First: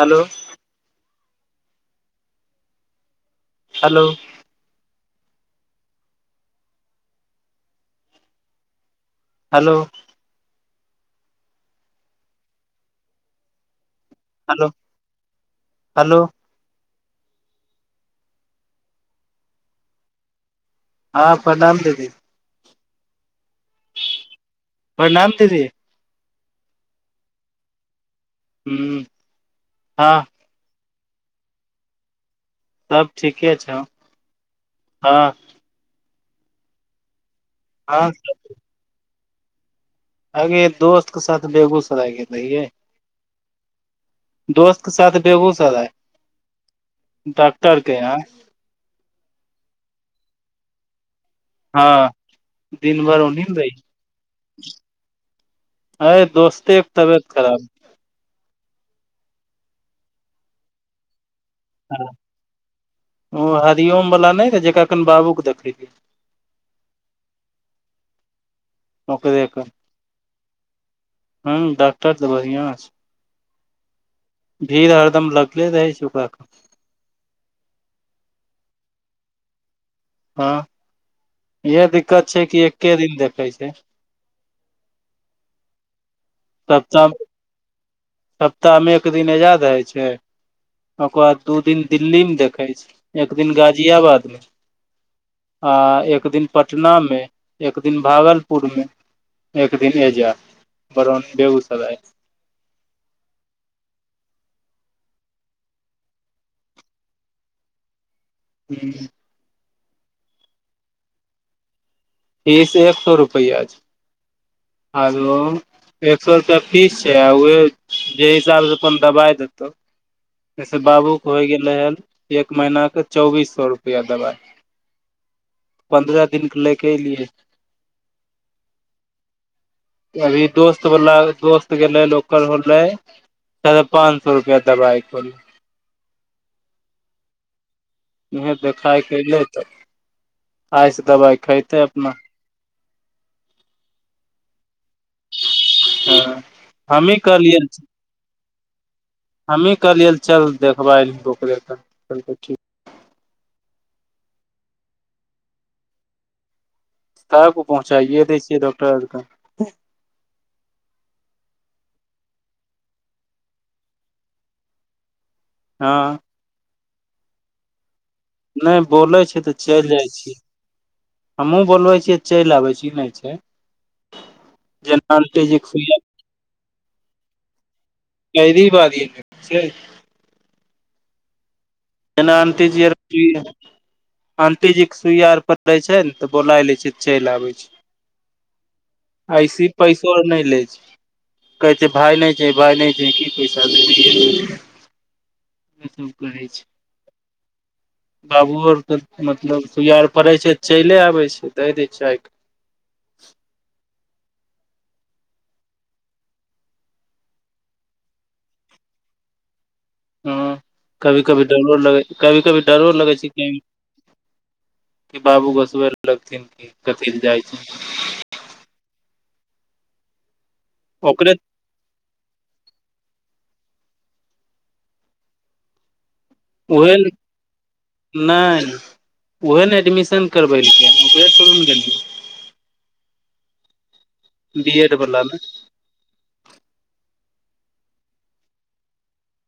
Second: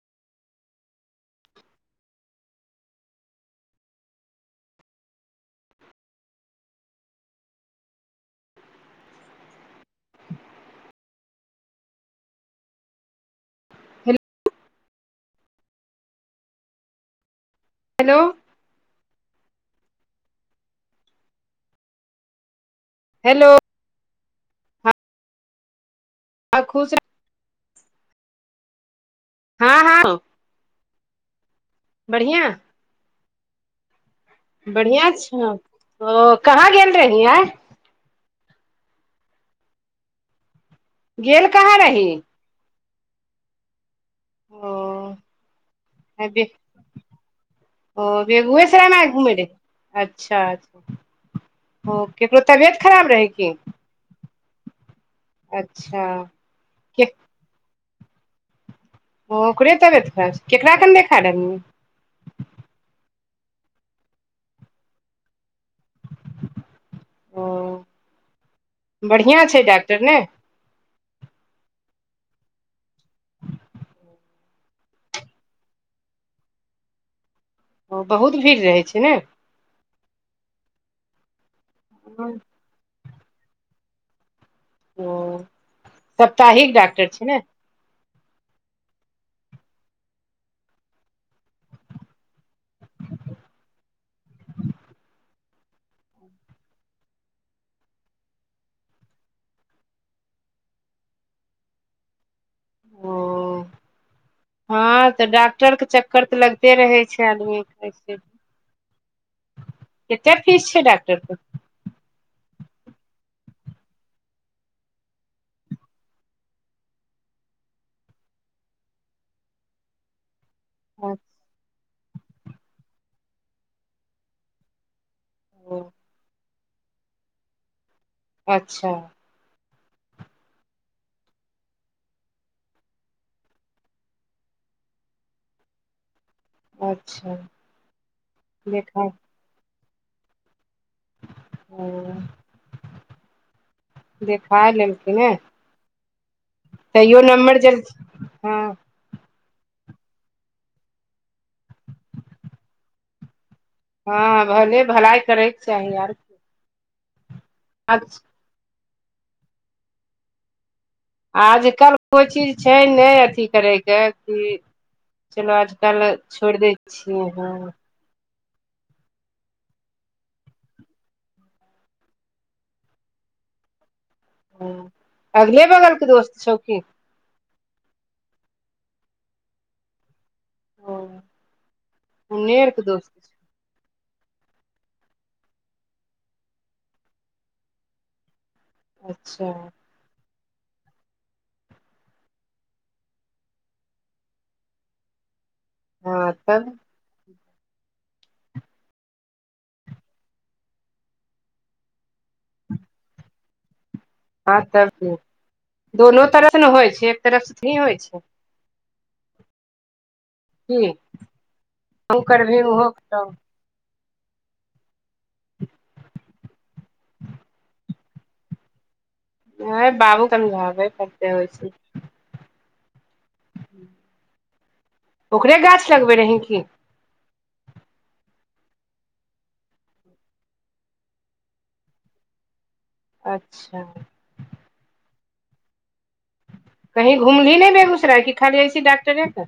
Hello hello hello [inaudible] hello hello hello हँ प्रणाम [unintelligible] दीदी हेलो प्रणाम दीदी आ खुश [inaudible] हु हँ बढ़िआँ सब ठीके छै बढ़िया छीयो न ओ कहाँ गेल रही आय हँ अगे दोस्त के साथ गेल कहाँ रही बेगूसराय गेल रहियै दोस्त के ओ साथ बेगूसराय - [inaudible] ओ यहाँ बेगूसराय मे आइ घूमै रही अच्छा अच्छा ओ हँ केकरो तबियत दिन खराब भर रहै ओन्ही की ने रही अच्छा अरे दोस्ते के तबियत खराब रहे ओ ओकरे तबियत खराब रहे केकरा कने देखा देब ह हरिओम बला नहि रहै जेकरा कन बाबूके देखैै ओ ओकरे बढ़िआँ छै कन डॉक्टर ने हँ डॉक्टर तऽ बढ़िआं छै भीड़ हरदम लगले रहै छैक ओकरा कन ओ बहुत भीड़ रहै छै हँ इहा दिक्कत छै कि एके दिन देखै छै ओ सप्ताहिक डॉक्टर छै नऽ सप्ताहमे एक दिन आजाद होइ छै ओकर बाद दू दिन दिल्ली मे देखे छै एक दिन गाजियाबाद मे आ एक दिन पटना मे एक दिन भागलपुरमे एक दिन एहिजाँ बरोनी बेगूसराय ओ [inaudible] हँ तऽ डॉक्टर कऽ चक्कर तऽ लगते रहै छै आदमी केँ से हुँ केतै फीस छै डाकटर कऽ फीस एक सौ रुपैया छै हलो एक सौ रुपैया फीस छै आ उहे जै हिसाबसँ अपन दबाइ देतौ जइ सँ बाबू कऽ होय गेलै रहैल एक महीना कऽ चौबीस सौउ रुपैया दबाइ पन्द्रह दिन कऽ लेय कऽ एलियै अच्छह अभी दोस्त वाला दोस्त गेले ओकर होलै साढे पाँच सौ रुपैया दबाइक होले अच्छा उहे देखाय देखा केँ एलै तऽ आइ सँ दबाइ खैतै अपना देखा लेलखिन नय हँ हमही तैयो कहलियै नम्बर जल्दी हँ हमही कहलियै चल देखबाय लेब ओकरे सँ कहलकै ठीक हँ भले भलाइ करैक चाही आउर तब पहुँचाइए दै छियै डॉकटर अर कऽ आजकल कोइ चीज छै नय अथी करैक कऽ की चलो हँ आजकल छोड़ दै छियै हँ नय बोलै छै तऽ चैल जाइ छी हमहूँ बोलबै छियै चैल आबै छी ई नय छै हुँ जेना आंटी जी अगले के बगल सुइया केँ दोस्त छौ की कैदी बादी केँ मित्र छै ओ जेना ओन्ने अंटी के जी आर दोस्त की आन्टी जी कऽ सुइया आर प तै छै नऽ तऽ बोलाय लै छितै चैल आबै छै अच्छा ऐसी पैसो आर नय ले छै कहै छै भाय नय छी भाय नय छी की पैसा [unintelligible] ई सब हँ कहै छै तब बाबुओ आरकेऽ मतलब सुइया आर पड़ै छै तऽ चइले आबै छै दै दै आय कऽ हँ तब की दो तरफ से नऽ होइ छै एक तरफ सँ भोड़ी होइ छै हँ की कभी कभी डरो लगै तू कभी कभी करबही ओहो डरो लगै छै करतौ कही कि बाबू घोसबै लगथिन कि कथी लऽ जाइ छै ऐ बाबू समझाबे परते ओकरे ओहि से ओकरे गाछ लगबे रहि की उहे नय उहे नऽ एडमिशन करबेलकै हँ ओकरे भुरू नऽ गेलियै अच्छा बी एड बलामे कही घुमली नय बेगूसराय की खाली ऐसी डॉकटरे तर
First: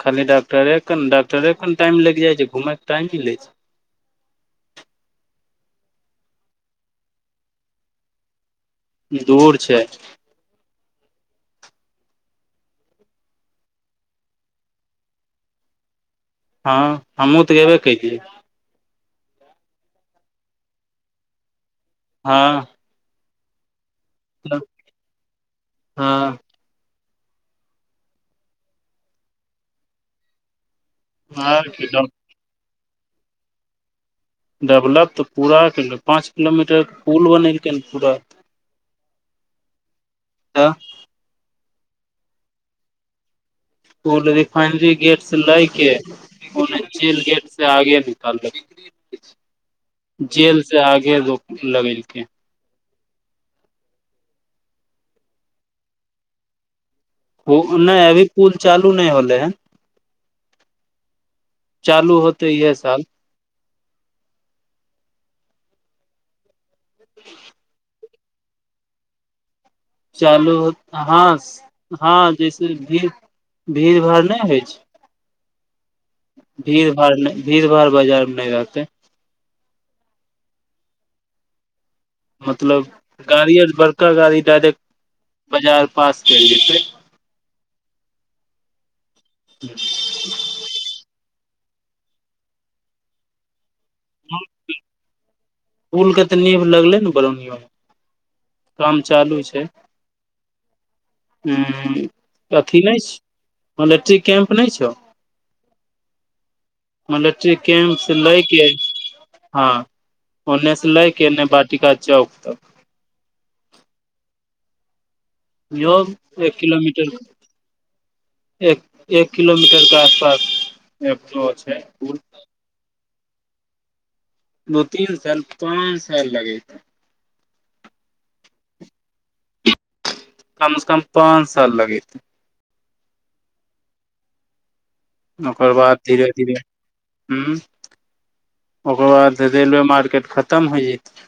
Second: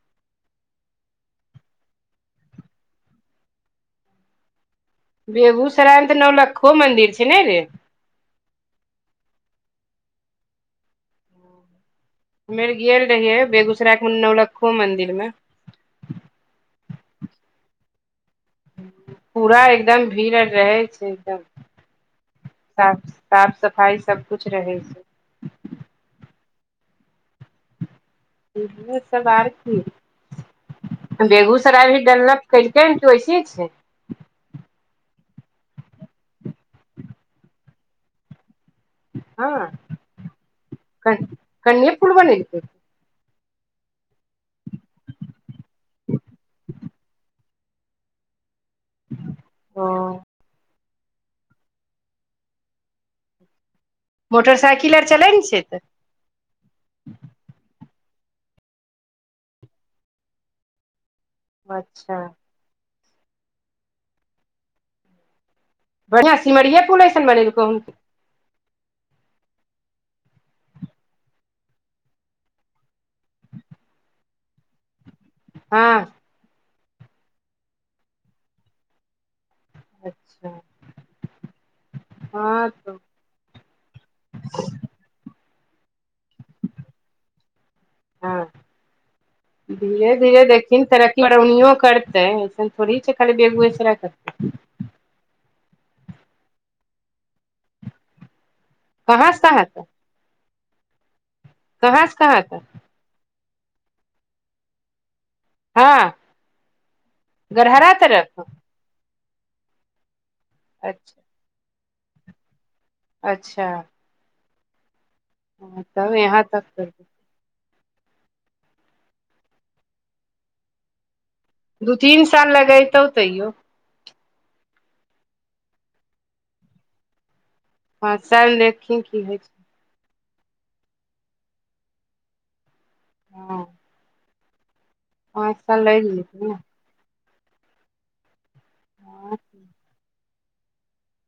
खाली डॉक्टरे कऽ नऽ डॉक्टरे कऽ नऽ टाइम लैग जाइ छै घुमेय केँ टाइम मिलै छै बेगूसरायमे तऽ नौलक्खो मंदिर छै नय रे दूर छै हम्मे आर गेल रहियै बेगूसराय के नौलक्खो मंदिर मे हाँ हमहुँ तऽ ऐबै कैलियै पूरा एकदम भीड़ आर रहै छै एकदम हाँ साफ साफ सफाइ सब कुछ रहै छै। हाँ [unintelligible] सब आर की बेगूसराय भी हँ गेल न कैलकै हन की ओइसिहि छै डेवलप तऽ पूरा केलकै पाँच किलोमीटर पुल बनेलकै हन पूरा हाँ तऽ कन कनिये पूल बनेलकै पूल रिफाइनरी गेट से लै के पूल जेल गेट से आगे निकाल लै ओ जेल से आगे एगो लगेलकै हन। मोटरसाइकिल आर चलै ने छै तऽ पु नय अभी पुल चालू नय होलै हन। तऽ चालू अच्छा होतै इहे साल बढ़ियाँ सिमरिये पुल ऐसन बनेेलकौ हन की चालू हाँ हाँ जैसे भीड़ भीड़ भाड़ नय होइ छै। हाँ। भीड़ भाड़ नय भीड़ भाड़ बाजारमे नय रहतै। अच्छा हँ मतलब तऽ गाड़ी आर बड़का गाड़ी डायरेक्ट बाजार पास चलि जेतै। हँ धीरे धीरे देखहिन तरक्की बड़ौनी करतै ऐहन थोड़हि छै जे खाली बेगूये सराय [inaudible] पुल के तऽ नीव लगलै ने बरौनीयों मे काम कहाँ चालू से छै कहाँ तक हुँ कहाँ से कहाँ तक अथी ई नय छै मलेट्री कैम्प नय छौ। हँ मलेट्री गरहरा कैंप से तरफ लैके हँ ओन्नेस लैके अच्छा एन्ने बाटिका चौक तक अच्छा तब योग यहाँ एक तक करबै किलोमीटर एक एक किलोमीटर के आस पास [unintelligible] दू तीन साल लगेैतौ तैयो दू तीन साल पाँन साल लगैतौ पाँच साल देखहिन की होय छै। कम से कम पाँच साल लगैतौ हाँ ओकर बाद लागि धीरे जेतै ने धीरे। हुँ ओकर हँ बाद रेलवे मार्केट खतम होइ जैतै।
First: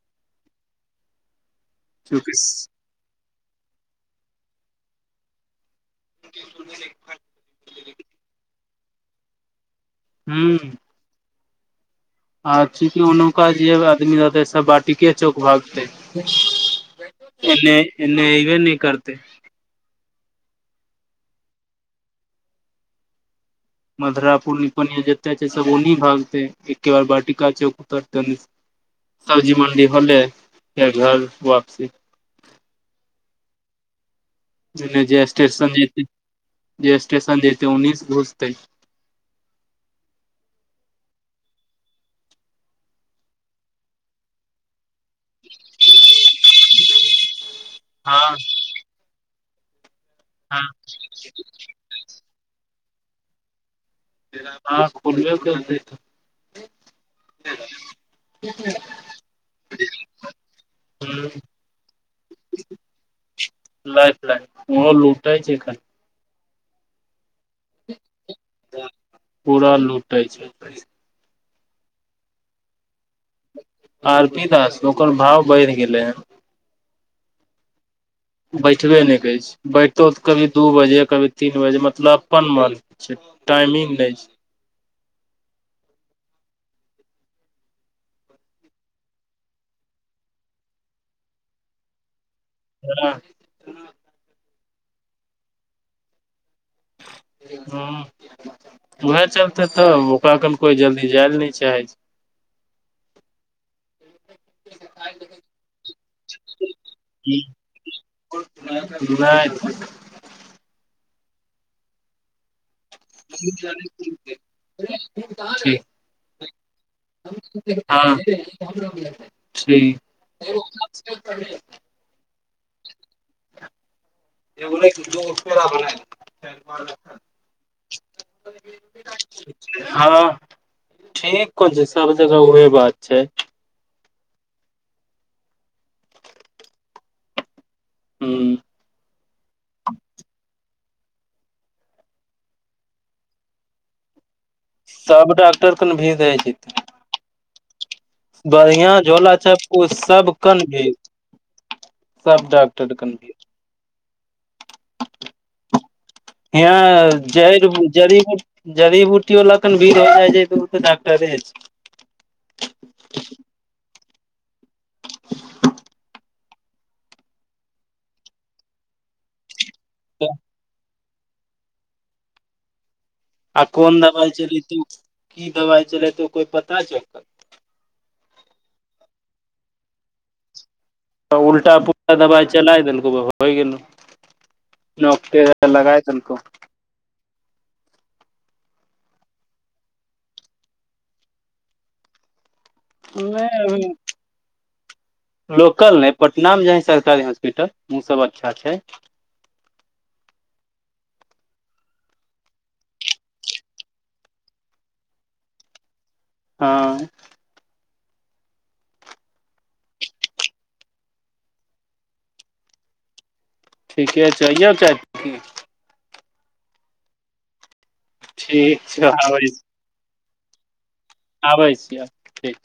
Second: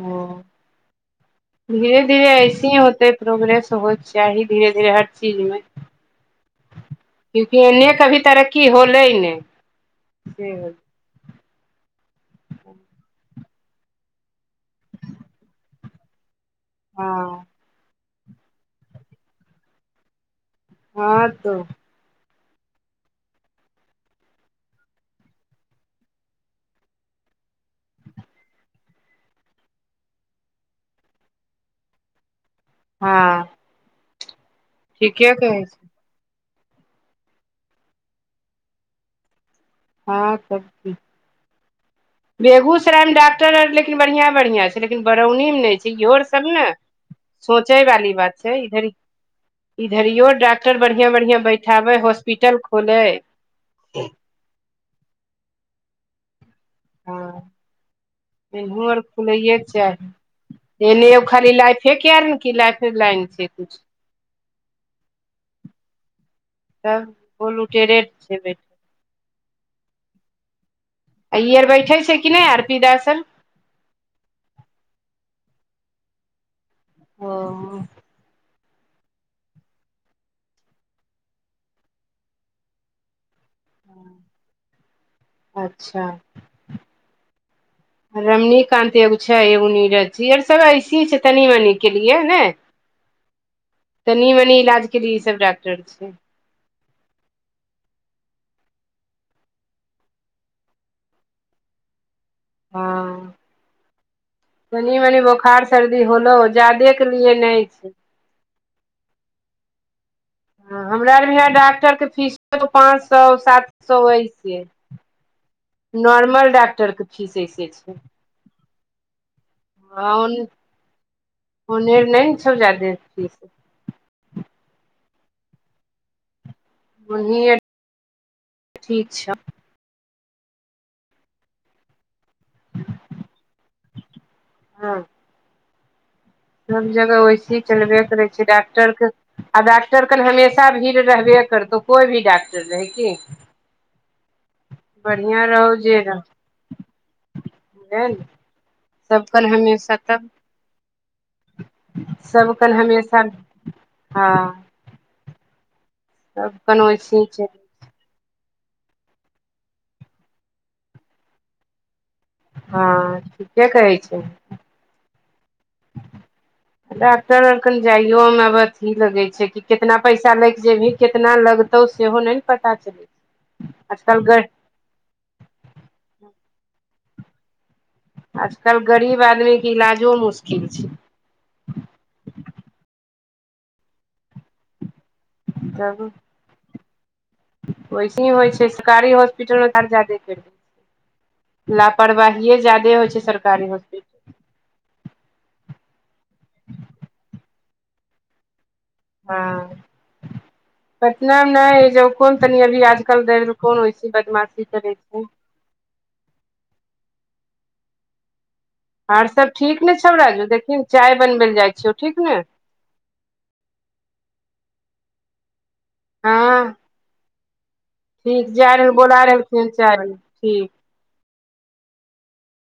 ओ धीरे धीरे चूँकि ऐसिहीं होतै। प्रोग्रेस होइके चाही धीरे धीरे हर चीज मे। क्यूंकि एन्ने कभी तरक्की होलै नय हुँ आ चुकि ओनौका जे आदमी रहतै सब बाटीके चौक भागतै। हँ एन्ने एन्ने अइबे नय करतै हाँ तऽ मधुरा पुल पणिया जते छै सब ओनहि भागतै एके बार बाटिका चौक पर कनी सब्जी मण्डी होलै फेर घर वापसी हाँ जेने जे स्टेशन छै जेतै जे स्टेशन जेतै ओन्ही से घुसतै हँ तब की बेगूओसरायमे डाक्टर आर लेकिन बढ़ियाँ बढ़ियाँ छै लेकिन बरौनी मे नय छै इहोर सब ने सोचै वाली बात हँ छै इधरी इधरियो हँ डाक्टर बढ़ियाँ बढ़ियाँ बैठाबै होस पीटल खोलै। [unintelligible] हाँ खोलबे करतै की इम्हरो आर खुलैेये के चाही इने एगो हुं। खाली लाइफे केयर ने की लाइफे लाइन छियै कुछ लाइफ लाइन ओहो लुटय छै खाली तब ओ लुटेरे के छै बेसी पूरा लूटै छै पैसा आ ई आर बैठे छै कि नय आर पी दास आर आर पी दास ओकर भाव बढ़ि गेलै हेन ओ बैठबे नय करै छै बैठतौ तऽ कभी दू बजे कभी तीन बजे मतलब अपन मन से छै टाइमिंग नय छै अच्छा [inaudible] रमणीकान्त एगो छै एगो नीरज जी आर सभ ऐसहि छै तनी मनी के लिए नय राह [unintelligible] तनी मनी इलाज के लिए ई सब डाक्टर छै हुँ उहे चलते तब ओकरा कन कोइ जल्दी जाय ले नय चाहै छै हँ [inaudible] तनी मनी बोखार सर्दी होलौ जादे के लिए नय छै। [unintelligible] नय नय हँ हमरा रहय डाक्टरके फीस पाँच सौ सात सौ ऐसे ठीक नॉर्मल डॉक्टर के फीस ऐसे छै [unintelligible] हँ ठीक ओने नै ने छौ जादे फीस [inaudible] [inaudible] ओनहिये ठीक छौ हँ ठीक कोन छै सब जगह उहे बात छै। हँ सब जगह वैसीही चलबे करै छै ह डाक डक्टरके आ डाक्टर कन हमेशा भीड़ रहबे करतौ कोइ भी डाक्टर रहै की सब बढ़ियां रहौ डाक्टर कऽ जे नऽ भीड़ रहौ रहै छै तऽ बुझलियै ने बढ़िया सब झोला कन छपकू हमेशा तब सब कन भीड़ सब कन हमेशा भी हँ सब हिया कन वैसे छै जैड़ जड़िमे जड़ी बूटी बला कन भीड़ हो जाइ छै तऽ उ तऽ डाक्टरे छै हँ ठीके कहै छै [inaudible] डाक्टर आर कन जाइयो मे अब अथी लगै छै कि कितना पैसा लाइ केँ जेबही केतना लगतौ सेहो नय नऽ पता चलै आ कोन आजकल दवाइ ग चलैतो की दवाइ चलेतो कोई पता चलतौ आजकल गरीब आदमीे केँ इलाजो मुश्किल छै उल्टा पुलटा दबाई चला देलको हेबा होय गेलौ नौ केँ तेरह लगाय देलकौ वैसही होइ छै सरकारी हॉस्पिटलमे तऽ आओर जादे पैर जेतो ला परवाहिए ज्यादे होइ छै नै सरकारी अभी हॉस्पिटल लोकल नइ पटना मे जे है सरकारी हॉस्पिटल उ सब अच्छा छै हँ [inaudible] पटना मे नय ई जे कोन तनि अभी आजकल दे कोन ऐसी बदमाशी करै छै हँ आओर सब ठीक नऽ छौ राजू देखहीन चाय बनबै लऽ जाइ छियौ ठीक नऽ ठीके छै आइयो चाय पऽ की हँ ठीक जाय रहल छै बोला आबै छी रहलखिन चाय बनबै लऽ ठीक। आबै छियौ ठीक